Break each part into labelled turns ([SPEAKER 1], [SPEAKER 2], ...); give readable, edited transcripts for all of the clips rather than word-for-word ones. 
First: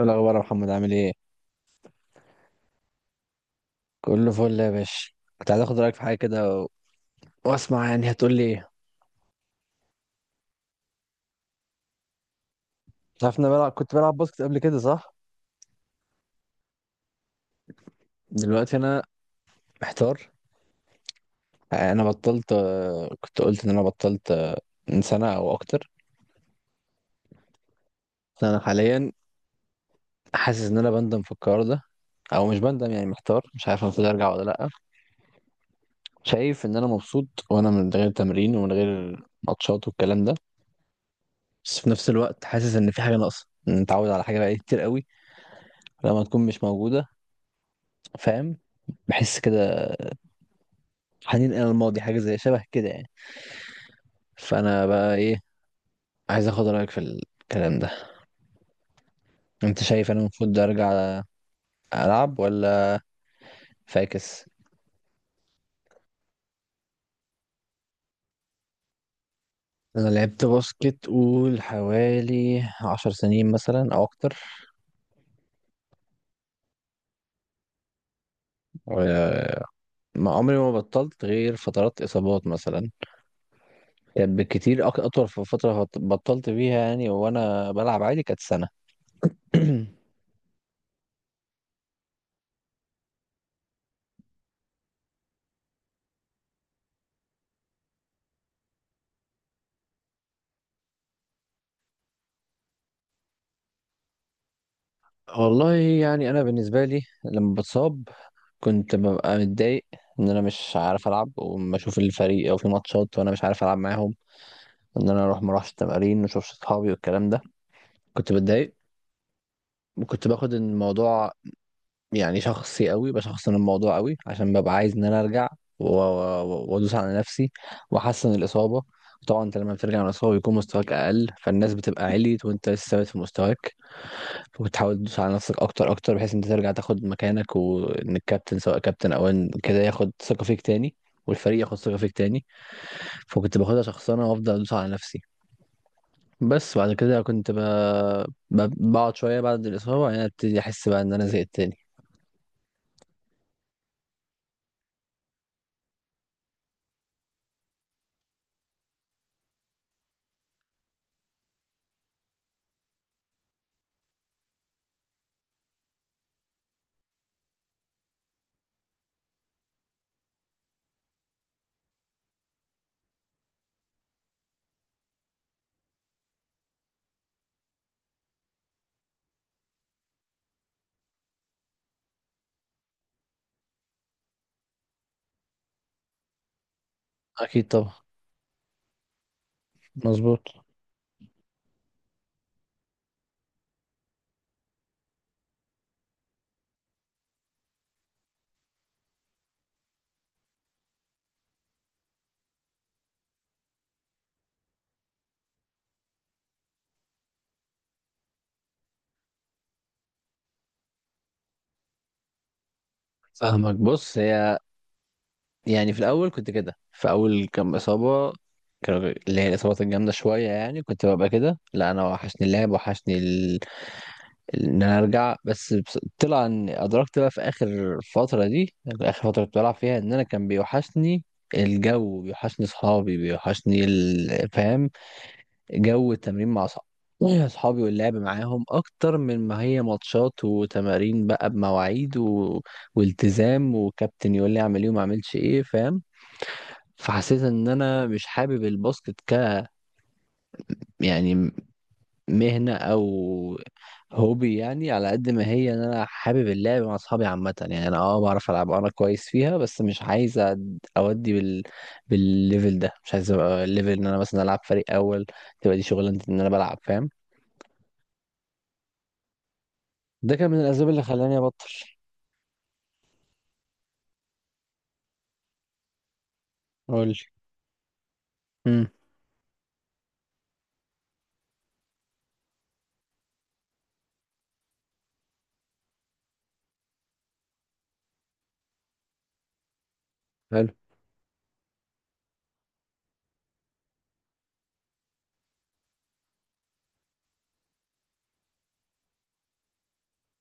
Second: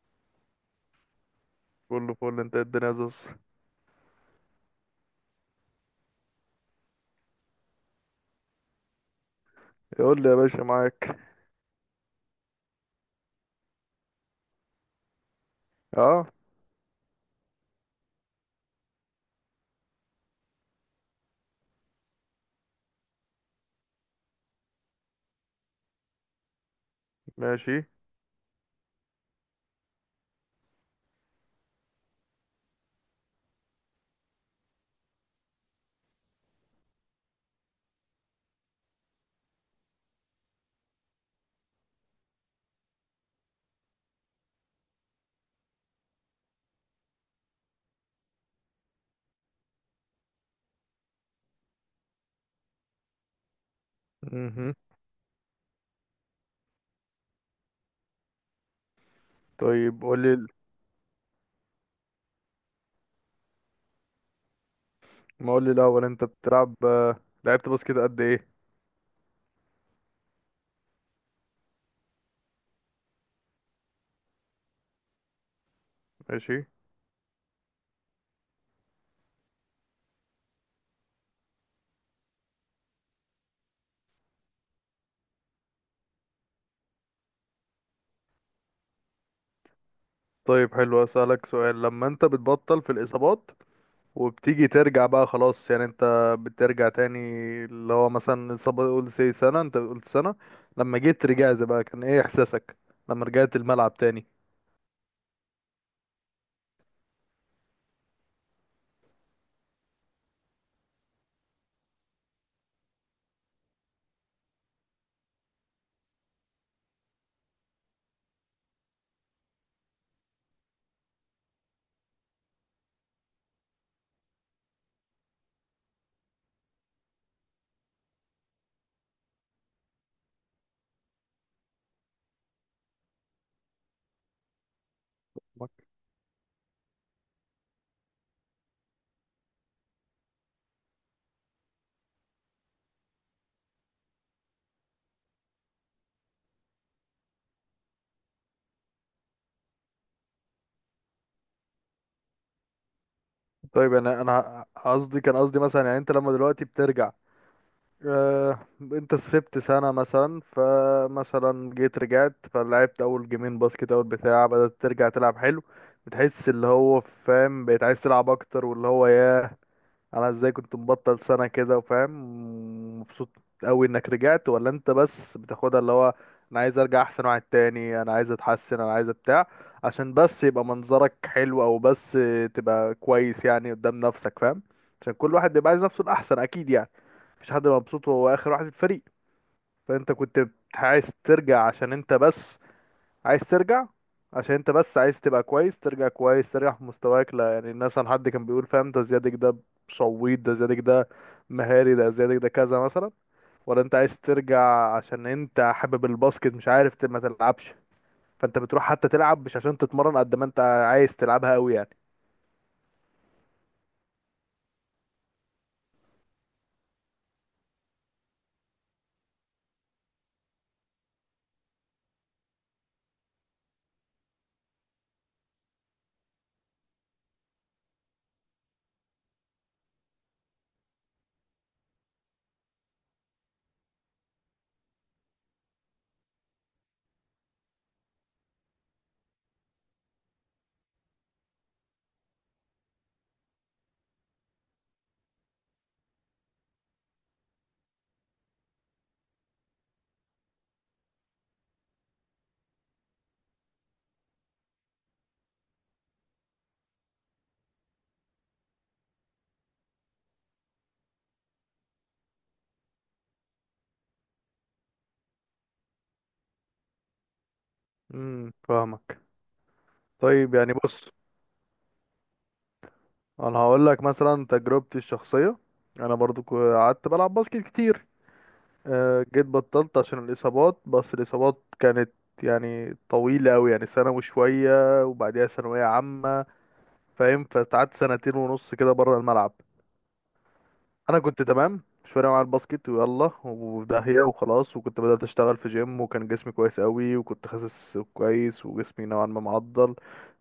[SPEAKER 1] ايه الاخبار يا محمد، عامل ايه؟
[SPEAKER 2] كله فل، انت الدنيا زوز.
[SPEAKER 1] كله فل يا باشا. كنت عايز اخد رايك في حاجه كده واسمع يعني هتقول لي ايه؟
[SPEAKER 2] يقول لي يا باشا معاك.
[SPEAKER 1] انت عارف إن انا كنت بلعب باسكت قبل كده، صح؟
[SPEAKER 2] اه،
[SPEAKER 1] دلوقتي انا محتار. انا بطلت، كنت قلت ان انا بطلت، من سنه او اكتر.
[SPEAKER 2] ماشي.
[SPEAKER 1] انا حاليا حاسس ان انا بندم في القرار ده، او مش بندم، يعني محتار مش عارف المفروض ارجع ولا لا. شايف ان انا مبسوط وانا من غير تمرين ومن غير ماتشات والكلام ده، بس في نفس الوقت حاسس ان في حاجه ناقصه، إن متعود على حاجه بقالي كتير قوي لما تكون مش موجوده، فاهم؟ بحس كده، حنين الى الماضي، حاجه زي شبه كده يعني.
[SPEAKER 2] مهم.
[SPEAKER 1] فانا بقى ايه، عايز اخد رايك في الكلام ده. انت
[SPEAKER 2] طيب
[SPEAKER 1] شايف انا
[SPEAKER 2] قول لي.
[SPEAKER 1] المفروض ارجع العب ولا فاكس؟
[SPEAKER 2] ما قول لي الاول، انت بتلعب لعبت باسكت قد ايه؟
[SPEAKER 1] انا لعبت باسكت، قول حوالي 10 سنين مثلا او اكتر.
[SPEAKER 2] ماشي.
[SPEAKER 1] و- ما عمري ما بطلت غير فترات اصابات مثلا، كانت بالكتير اطول في فتره بطلت فيها يعني، وانا بلعب عادي كانت سنه.
[SPEAKER 2] طيب حلو، اسالك سؤال: لما انت بتبطل في الاصابات وبتيجي ترجع بقى خلاص، يعني انت بترجع تاني، اللي هو مثلا اصابه قول سي سنه، انت قلت سنه، لما جيت رجعت بقى كان ايه احساسك لما رجعت الملعب تاني؟
[SPEAKER 1] والله يعني انا بالنسبه لي لما بتصاب كنت ببقى متضايق، ان انا مش عارف العب وما اشوف الفريق او في ماتشات وانا مش عارف العب معاهم، ان انا اروح ما اروحش التمارين ما اشوفش اصحابي والكلام ده. كنت بتضايق، وكنت باخد الموضوع يعني شخصي قوي، بشخصن الموضوع قوي عشان ببقى عايز ان انا ارجع، وادوس على نفسي واحسن الاصابه. طبعا انت لما بترجع من الاصابه بيكون مستواك اقل، فالناس بتبقى عليت وانت لسه ثابت في مستواك، وبتحاول تدوس على نفسك اكتر اكتر، بحيث انت ترجع تاخد مكانك، وان الكابتن سواء كابتن او ان كده ياخد ثقة فيك تاني، والفريق ياخد ثقة فيك تاني. فكنت باخدها شخصنة وافضل ادوس على نفسي. بس بعد كده كنت بقعد شوية بعد الإصابة، وبعدين ابتدي احس بقى ان انا زهقت تاني.
[SPEAKER 2] طيب انا قصدي، كان قصدي مثلا، يعني انت لما دلوقتي بترجع، انت سبت سنة مثلا، فمثلا جيت رجعت فلعبت اول جيمين باسكت اول بتاع، بدأت ترجع تلعب حلو، بتحس اللي هو فاهم بقيت عايز تلعب اكتر، واللي هو ياه انا ازاي كنت مبطل سنة كده وفاهم، مبسوط قوي انك رجعت؟ ولا انت بس بتاخدها اللي هو انا عايز ارجع احسن واحد تاني، انا عايز اتحسن، انا عايز بتاع، عشان بس يبقى منظرك حلو، او بس تبقى كويس يعني قدام نفسك فاهم؟ عشان كل واحد بيبقى عايز نفسه الاحسن اكيد يعني، مفيش حد
[SPEAKER 1] اكيد طبعا.
[SPEAKER 2] مبسوط وهو اخر واحد في الفريق. فانت كنت
[SPEAKER 1] مظبوط.
[SPEAKER 2] عايز ترجع عشان انت بس عايز ترجع عشان انت بس عايز تبقى كويس، ترجع كويس، ترجع في مستواك، لا يعني الناس عن حد كان بيقول فاهم ده زيادك، ده شويط، ده زيادك، ده مهاري، ده زيادك، ده كذا مثلا؟ ولا انت عايز ترجع عشان انت حابب الباسكت مش عارف ما تلعبش، فانت بتروح حتى تلعب مش عشان تتمرن، قد ما انت عايز تلعبها قوي يعني؟
[SPEAKER 1] فاهمك، بص هي يعني في الاول كنت كده في اول كام اصابة، اللي هي الإصابات الجامدة شوية، يعني كنت ببقى كده، لا أنا وحشني اللعب، وحشني ان انا ارجع، طلع ان ادركت بقى في اخر فتره دي، اخر فتره كنت بلعب فيها ان انا كان بيوحشني الجو، بيوحشني اصحابي، بيوحشني فاهم؟ جو التمرين مع اصحابي، اصحابي واللعب معاهم، اكتر من ما هي ماتشات وتمارين بقى بمواعيد والتزام وكابتن يقول لي اعمل ايه وما اعملش ايه، فاهم؟ فحسيت ان انا مش حابب الباسكت يعني مهنة أو هوبي، يعني على قد ما هي إن أنا حابب اللعب مع أصحابي عامة، يعني أنا بعرف ألعب أنا كويس فيها، بس مش عايز أودي بالليفل ده، مش عايز أبقى الليفل إن أنا مثلا ألعب فريق أول، تبقى دي شغلانتي إن أنا بلعب، فاهم؟
[SPEAKER 2] فاهمك.
[SPEAKER 1] ده كان
[SPEAKER 2] طيب
[SPEAKER 1] من
[SPEAKER 2] يعني
[SPEAKER 1] الأسباب اللي
[SPEAKER 2] بص،
[SPEAKER 1] خلاني أبطل.
[SPEAKER 2] انا هقول لك مثلا تجربتي الشخصيه. انا برضو قعدت
[SPEAKER 1] قولي.
[SPEAKER 2] بلعب باسكت كتير،
[SPEAKER 1] امم.
[SPEAKER 2] جيت بطلت عشان الاصابات، بس الاصابات كانت يعني طويله قوي، يعني سنه وشويه وبعديها ثانويه عامه، فاهم؟ فقعدت سنتين ونص كده بره الملعب.
[SPEAKER 1] حلو.
[SPEAKER 2] انا كنت تمام، مش فارق معايا الباسكت، ويلا وداهيه وخلاص، وكنت بدات اشتغل في جيم، وكان جسمي كويس قوي، وكنت خاسس كويس وجسمي نوعا ما معضل،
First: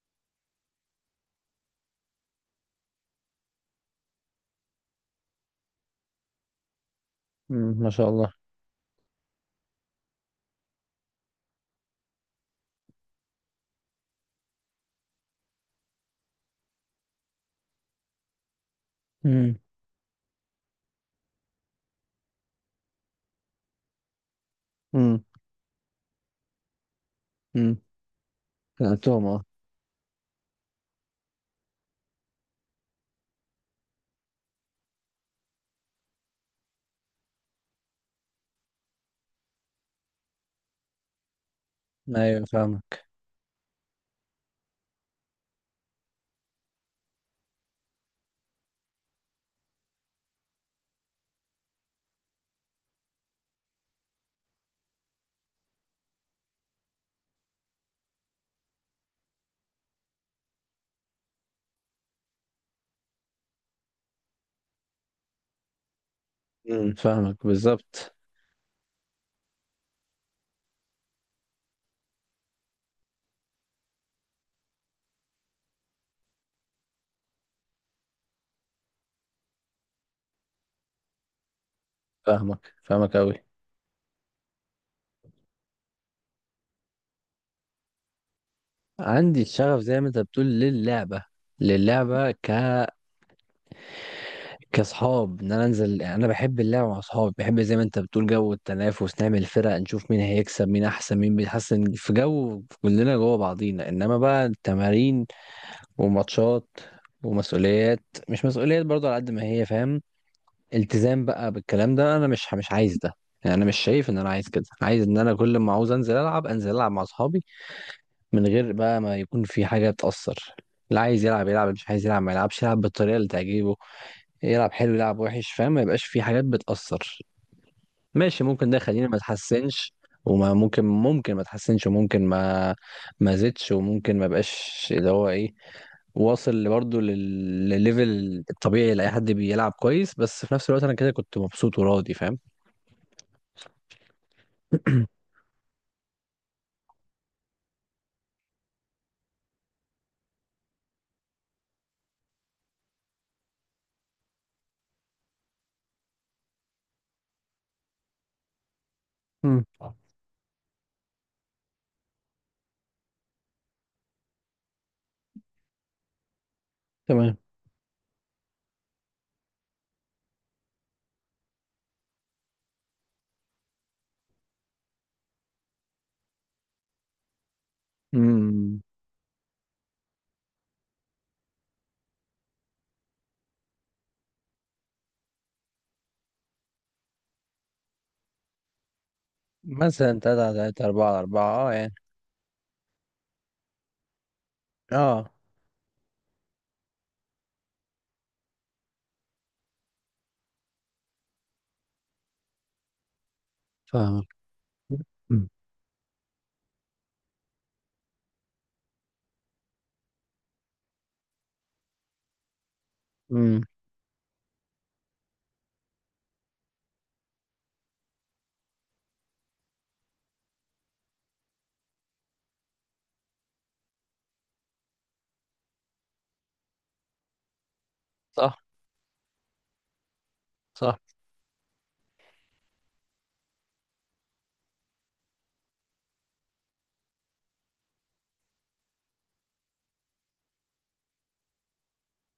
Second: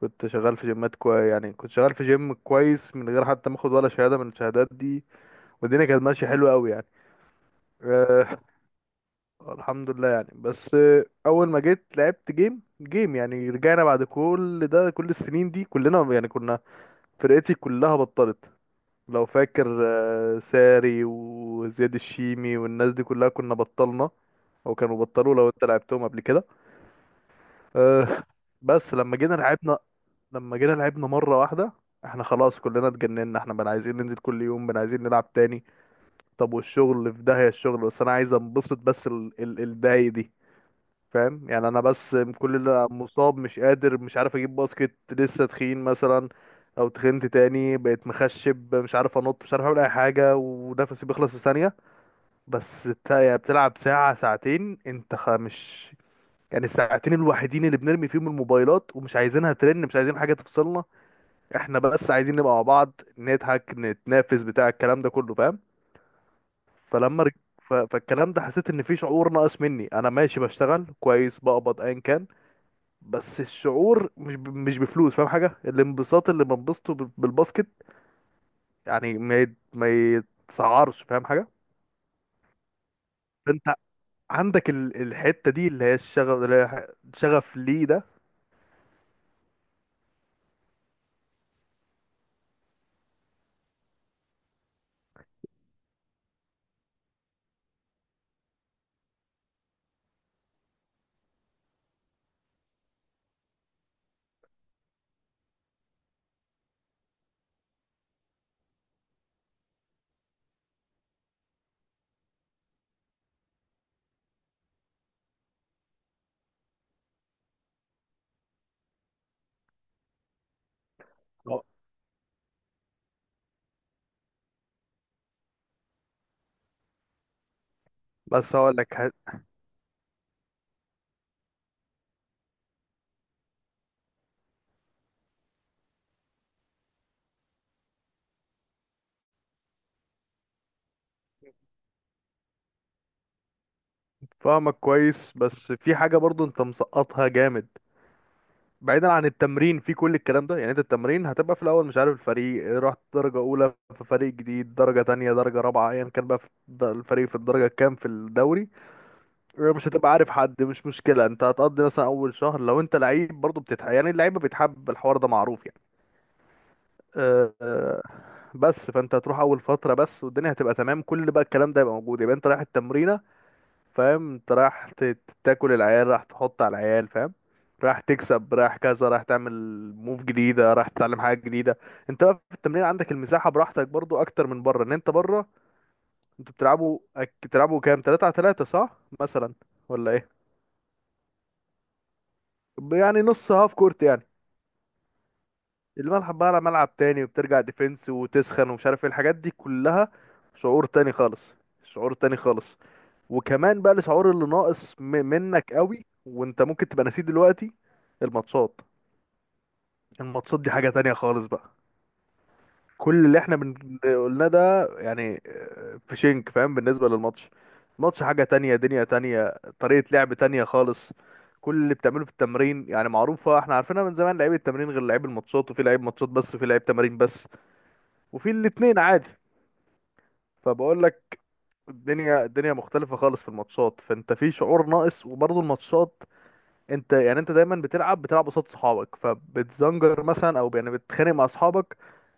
[SPEAKER 2] كنت شغال في جيمات كويس، يعني كنت شغال في جيم كويس من غير حتى ما اخد ولا شهادة من الشهادات دي، والدنيا كانت ماشيه حلوه قوي يعني.
[SPEAKER 1] امم، ما شاء الله.
[SPEAKER 2] أه، الحمد لله يعني. بس اول ما جيت لعبت جيم، يعني رجعنا بعد كل ده، كل السنين دي كلنا يعني، كنا فرقتي كلها بطلت، لو
[SPEAKER 1] امم.
[SPEAKER 2] فاكر، ساري وزياد الشيمي والناس دي كلها، كنا بطلنا او كانوا
[SPEAKER 1] امم.
[SPEAKER 2] بطلوا لو انت لعبتهم قبل كده.
[SPEAKER 1] امم.
[SPEAKER 2] أه. بس لما
[SPEAKER 1] لعبتهم،
[SPEAKER 2] جينا
[SPEAKER 1] أه.
[SPEAKER 2] لعبنا، لما جينا لعبنا مره واحده، احنا خلاص كلنا اتجننا، احنا بقى عايزين ننزل كل يوم، بقى عايزين نلعب تاني. طب والشغل في داهية الشغل، بس انا عايز انبسط، بس ال الداي دي فاهم؟ يعني انا بس
[SPEAKER 1] أيوه،
[SPEAKER 2] كل اللي
[SPEAKER 1] فاهمك.
[SPEAKER 2] مصاب، مش قادر، مش عارف اجيب باسكت، لسه تخين مثلا او تخنت تاني، بقيت مخشب، مش عارف انط، مش عارف اعمل اي حاجة، ونفسي بيخلص في ثانية. بس انت يعني بتلعب ساعة ساعتين، انت مش يعني الساعتين الوحيدين اللي بنرمي فيهم الموبايلات، ومش عايزينها ترن، مش عايزين حاجة تفصلنا، احنا بس عايزين نبقى مع بعض، نضحك، نتنافس، بتاع الكلام ده كله فاهم؟
[SPEAKER 1] امم.
[SPEAKER 2] فلما رج...
[SPEAKER 1] فاهمك بالظبط.
[SPEAKER 2] فالكلام ده حسيت ان في شعور ناقص مني، انا ماشي بشتغل كويس، بقبض ايا كان، بس الشعور مش بفلوس، فاهم حاجه؟ الانبساط اللي بنبسطه بالباسكت يعني ما يتسعرش، فاهم حاجه؟
[SPEAKER 1] فاهمك، فاهمك أوي.
[SPEAKER 2] فانت عندك الحته دي اللي هي الشغف، اللي هي شغف ليه ده؟
[SPEAKER 1] عندي الشغف زي ما انت بتقول للعبة، للعبة، كاصحاب ان انا انزل، يعني انا بحب اللعب مع اصحابي، بحب زي ما انت بتقول جو التنافس، نعمل فرق، نشوف مين هيكسب، مين احسن، مين بيتحسن، في جو كلنا جوه بعضينا. انما بقى التمارين وماتشات ومسؤوليات، مش مسؤوليات برضه على قد ما هي، فاهم؟ التزام بقى بالكلام ده، انا مش عايز ده. يعني انا مش شايف ان انا عايز كده، عايز ان انا كل ما عاوز انزل العب انزل العب مع اصحابي، من غير بقى ما يكون في حاجة تأثر. اللي عايز يلعب يلعب،
[SPEAKER 2] أه.
[SPEAKER 1] اللي مش عايز يلعب ما يلعبش، يلعب بالطريقة اللي تعجبه، يلعب حلو يلعب وحش، فاهم؟ ما يبقاش في حاجات بتأثر. ماشي،
[SPEAKER 2] بس
[SPEAKER 1] ممكن
[SPEAKER 2] هقول
[SPEAKER 1] ده
[SPEAKER 2] لك
[SPEAKER 1] يخلينا ما تحسنش، وما ممكن ما تحسنش، وممكن ما زدش، وممكن ما بقاش اللي هو ايه، واصل برضه للليفل الطبيعي لأي حد بيلعب كويس، بس في نفس الوقت انا كده كنت مبسوط وراضي، فاهم؟
[SPEAKER 2] فاهمك كويس، بس في حاجه برضو انت مسقطها جامد. بعيدا عن التمرين في كل الكلام ده، يعني انت التمرين هتبقى في الاول مش عارف الفريق، رحت درجة اولى في فريق جديد، درجة تانية، درجة رابعة، ايا كان بقى في الفريق في الدرجة كام في الدوري،
[SPEAKER 1] مم.
[SPEAKER 2] مش هتبقى عارف حد، مش مشكلة، انت هتقضي مثلا اول شهر لو انت لعيب برضه بتتح، يعني اللعيبة بيتحب، الحوار ده معروف يعني.
[SPEAKER 1] تمام.
[SPEAKER 2] أه، بس فانت هتروح اول فترة بس، والدنيا هتبقى تمام، كل بقى الكلام ده يبقى موجود، يبقى انت رايح التمرين فاهم، انت رايح تاكل العيال، راح تحط على العيال فاهم، راح تكسب، راح
[SPEAKER 1] امم.
[SPEAKER 2] كذا، راح تعمل موف جديدة، راح تتعلم حاجة جديدة. انت بقى في التمرين عندك المساحة براحتك برضو اكتر من بره، ان انت بره انتوا بتلعبوا بتلعبوا كام، 3 على 3 صح مثلا ولا
[SPEAKER 1] مثلا تلاتة
[SPEAKER 2] ايه؟
[SPEAKER 1] على تلاتة 4 على 4، اه يعني.
[SPEAKER 2] يعني نص هاف كورت يعني،
[SPEAKER 1] اه.
[SPEAKER 2] الملعب بقى على ملعب تاني، وبترجع ديفنس وتسخن، ومش عارف ايه الحاجات دي كلها، شعور تاني خالص، شعور تاني خالص. وكمان بقى الشعور
[SPEAKER 1] فاهمك.
[SPEAKER 2] اللي ناقص
[SPEAKER 1] مم.
[SPEAKER 2] منك قوي، وانت ممكن تبقى نسيت دلوقتي الماتشات. الماتشات دي حاجة تانية خالص بقى، كل اللي احنا
[SPEAKER 1] امم.
[SPEAKER 2] قلناه ده، يعني في شنك فاهم بالنسبة للماتش، الماتش حاجة تانية، دنيا تانية، طريقة لعب تانية خالص، كل اللي بتعمله في التمرين، يعني معروفة، احنا عارفينها من زمان، لعيب التمرين غير لعيب الماتشات، وفي لعيب ماتشات بس، وفي لعيب تمارين بس، وفي
[SPEAKER 1] صح.
[SPEAKER 2] الاتنين عادي.
[SPEAKER 1] صح.
[SPEAKER 2] فبقول لك الدنيا، الدنيا مختلفة خالص في الماتشات، فانت في شعور ناقص، وبرضه الماتشات انت يعني انت دايما بتلعب، بتلعب قصاد صحابك، فبتزنجر مثلا او يعني بتتخانق مع صحابك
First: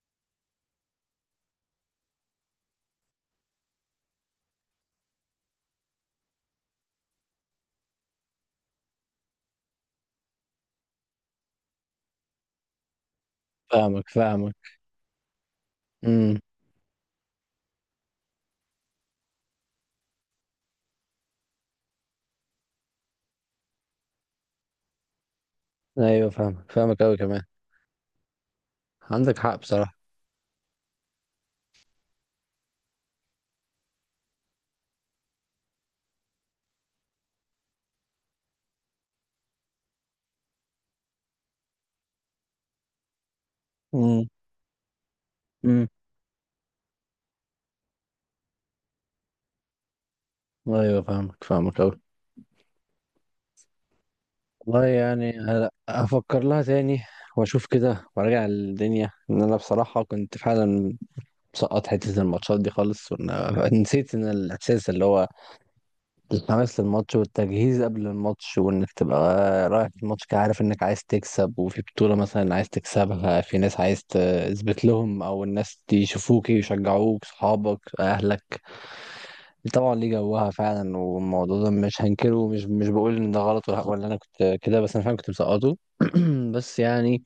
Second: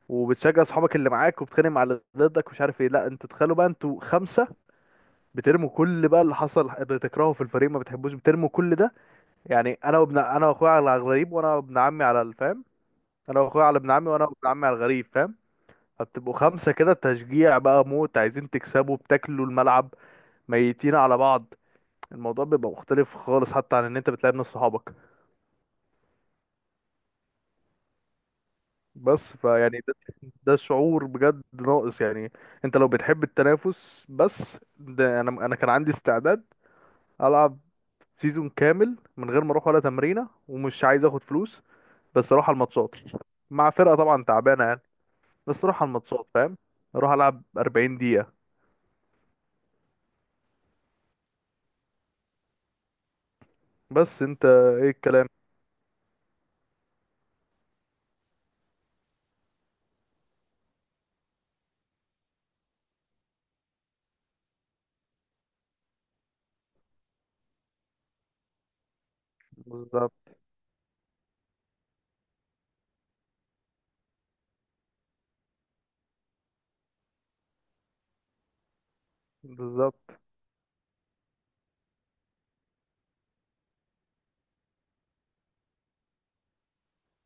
[SPEAKER 2] وبتشجع صحابك اللي معاك، وبتتخانق مع اللي ضدك، ومش عارف ايه. لا، انتوا تخيلوا بقى، انتوا خمسة، بترموا كل بقى اللي حصل اللي تكرهه في الفريق، ما بتحبوش، بترموا كل ده، يعني انا واخويا على الغريب، وانا وابن عمي على الفام، انا واخويا على ابن
[SPEAKER 1] فاهمك،
[SPEAKER 2] عمي، وانا وابن
[SPEAKER 1] فاهمك.
[SPEAKER 2] عمي على الغريب فاهم؟ فبتبقوا
[SPEAKER 1] امم.
[SPEAKER 2] خمسة كده تشجيع بقى موت، عايزين تكسبوا، بتاكلوا الملعب، ميتين على بعض، الموضوع بيبقى مختلف خالص حتى عن ان انت بتلعب ناس صحابك.
[SPEAKER 1] ايوه، فاهمك، فاهمك قوي كمان.
[SPEAKER 2] بس
[SPEAKER 1] عندك حق
[SPEAKER 2] فيعني ده،
[SPEAKER 1] بصراحة.
[SPEAKER 2] ده شعور بجد ناقص يعني. انت لو بتحب التنافس، بس ده انا كان عندي استعداد العب سيزون كامل من غير ما اروح ولا تمرينه، ومش عايز اخد فلوس، بس اروح على الماتشات مع فرقه طبعا
[SPEAKER 1] امم،
[SPEAKER 2] تعبانه يعني، بس اروح
[SPEAKER 1] امم.
[SPEAKER 2] على الماتشات فاهم، اروح العب 40 دقيقه.
[SPEAKER 1] ايوه، فاهمك، فاهمك قوي.
[SPEAKER 2] بس انت
[SPEAKER 1] والله
[SPEAKER 2] ايه الكلام؟
[SPEAKER 1] يعني هفكر لها تاني واشوف كده، وارجع الدنيا. ان انا بصراحة كنت فعلا مسقط حتة الماتشات دي خالص، نسيت ان الاحساس اللي هو الحماس للماتش والتجهيز قبل الماتش، وانك تبقى رايح
[SPEAKER 2] بالظبط.
[SPEAKER 1] الماتش كده عارف انك عايز تكسب، وفي بطولة مثلا عايز تكسبها، في ناس عايز تثبت لهم او الناس يشوفوك يشجعوك، صحابك، اهلك. طبعا ليه
[SPEAKER 2] بالظبط.
[SPEAKER 1] جوها فعلا، والموضوع ده مش هنكره، ومش مش بقول ان ده غلط ولا انا كنت كده، بس انا فعلا كنت مسقطه. بس يعني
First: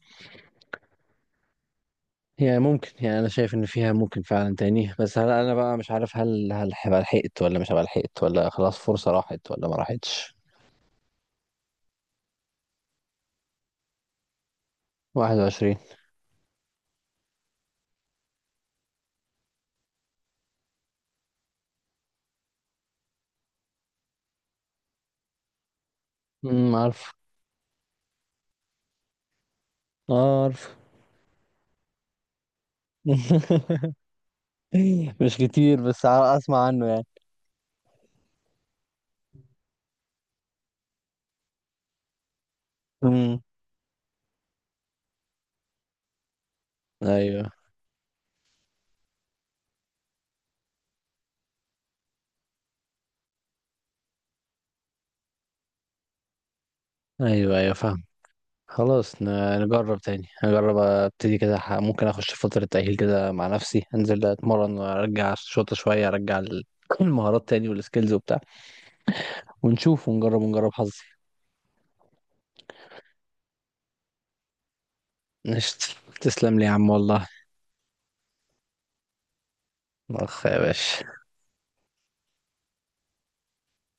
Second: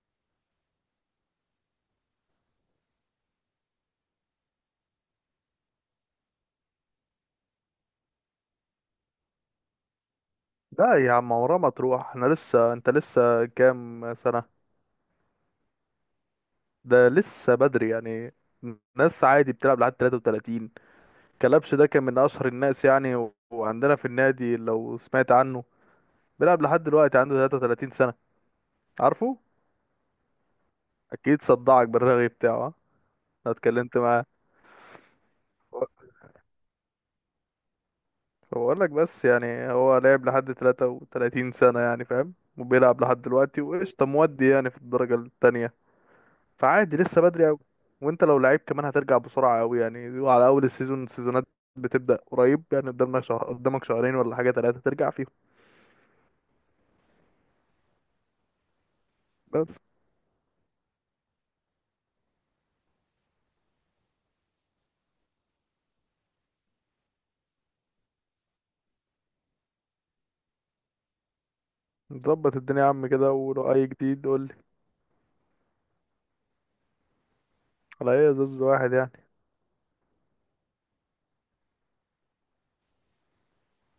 [SPEAKER 1] هي ممكن، يعني انا شايف ان فيها ممكن فعلا تاني، بس هل انا بقى مش عارف، هل هبقى لحقت ولا مش هبقى لحقت، ولا خلاص فرصة راحت ولا ما راحتش؟
[SPEAKER 2] لا يا عم، عمرها ما تروح، احنا لسه، انت لسه كام سنه؟
[SPEAKER 1] 21.
[SPEAKER 2] ده لسه بدري يعني، ناس عادي بتلعب لحد 33. كلبش ده كان من اشهر الناس يعني، وعندنا في النادي لو سمعت عنه، بيلعب
[SPEAKER 1] امم،
[SPEAKER 2] لحد
[SPEAKER 1] عارف.
[SPEAKER 2] دلوقتي عنده 33 سنة، عارفه؟
[SPEAKER 1] اه، عارف.
[SPEAKER 2] اكيد صدعك بالرغي بتاعه، ها؟ انا اتكلمت معاه.
[SPEAKER 1] مش كتير، بس اسمع عنه يعني.
[SPEAKER 2] بقول لك بس يعني هو لعب لحد 33 سنة، يعني فاهم، وبيلعب لحد
[SPEAKER 1] امم.
[SPEAKER 2] دلوقتي وقشطة، مودي يعني في الدرجة التانية، فعادي لسه بدري
[SPEAKER 1] ايوه،
[SPEAKER 2] قوي. وانت لو لعيب كمان هترجع بسرعة قوي يعني، وعلى اول السيزون، السيزونات بتبدأ قريب يعني، قدامنا شهر، قدامك شهرين ولا حاجة، تلاتة ترجع فيهم
[SPEAKER 1] ايوه، ايوه، فاهم. خلاص،
[SPEAKER 2] بس.
[SPEAKER 1] نجرب تاني، نجرب ابتدي كده، ممكن اخش فترة تأهيل كده مع نفسي، انزل اتمرن وارجع الشوطة شوية، المهارات تاني والسكيلز وبتاع، ونشوف ونجرب، ونجرب حظي.
[SPEAKER 2] نظبط الدنيا يا عم كده، ولو اي جديد قول.
[SPEAKER 1] قشطة. تسلم لي يا عم والله.
[SPEAKER 2] على ايه؟ زوز واحد يعني.
[SPEAKER 1] اخ يا باشا.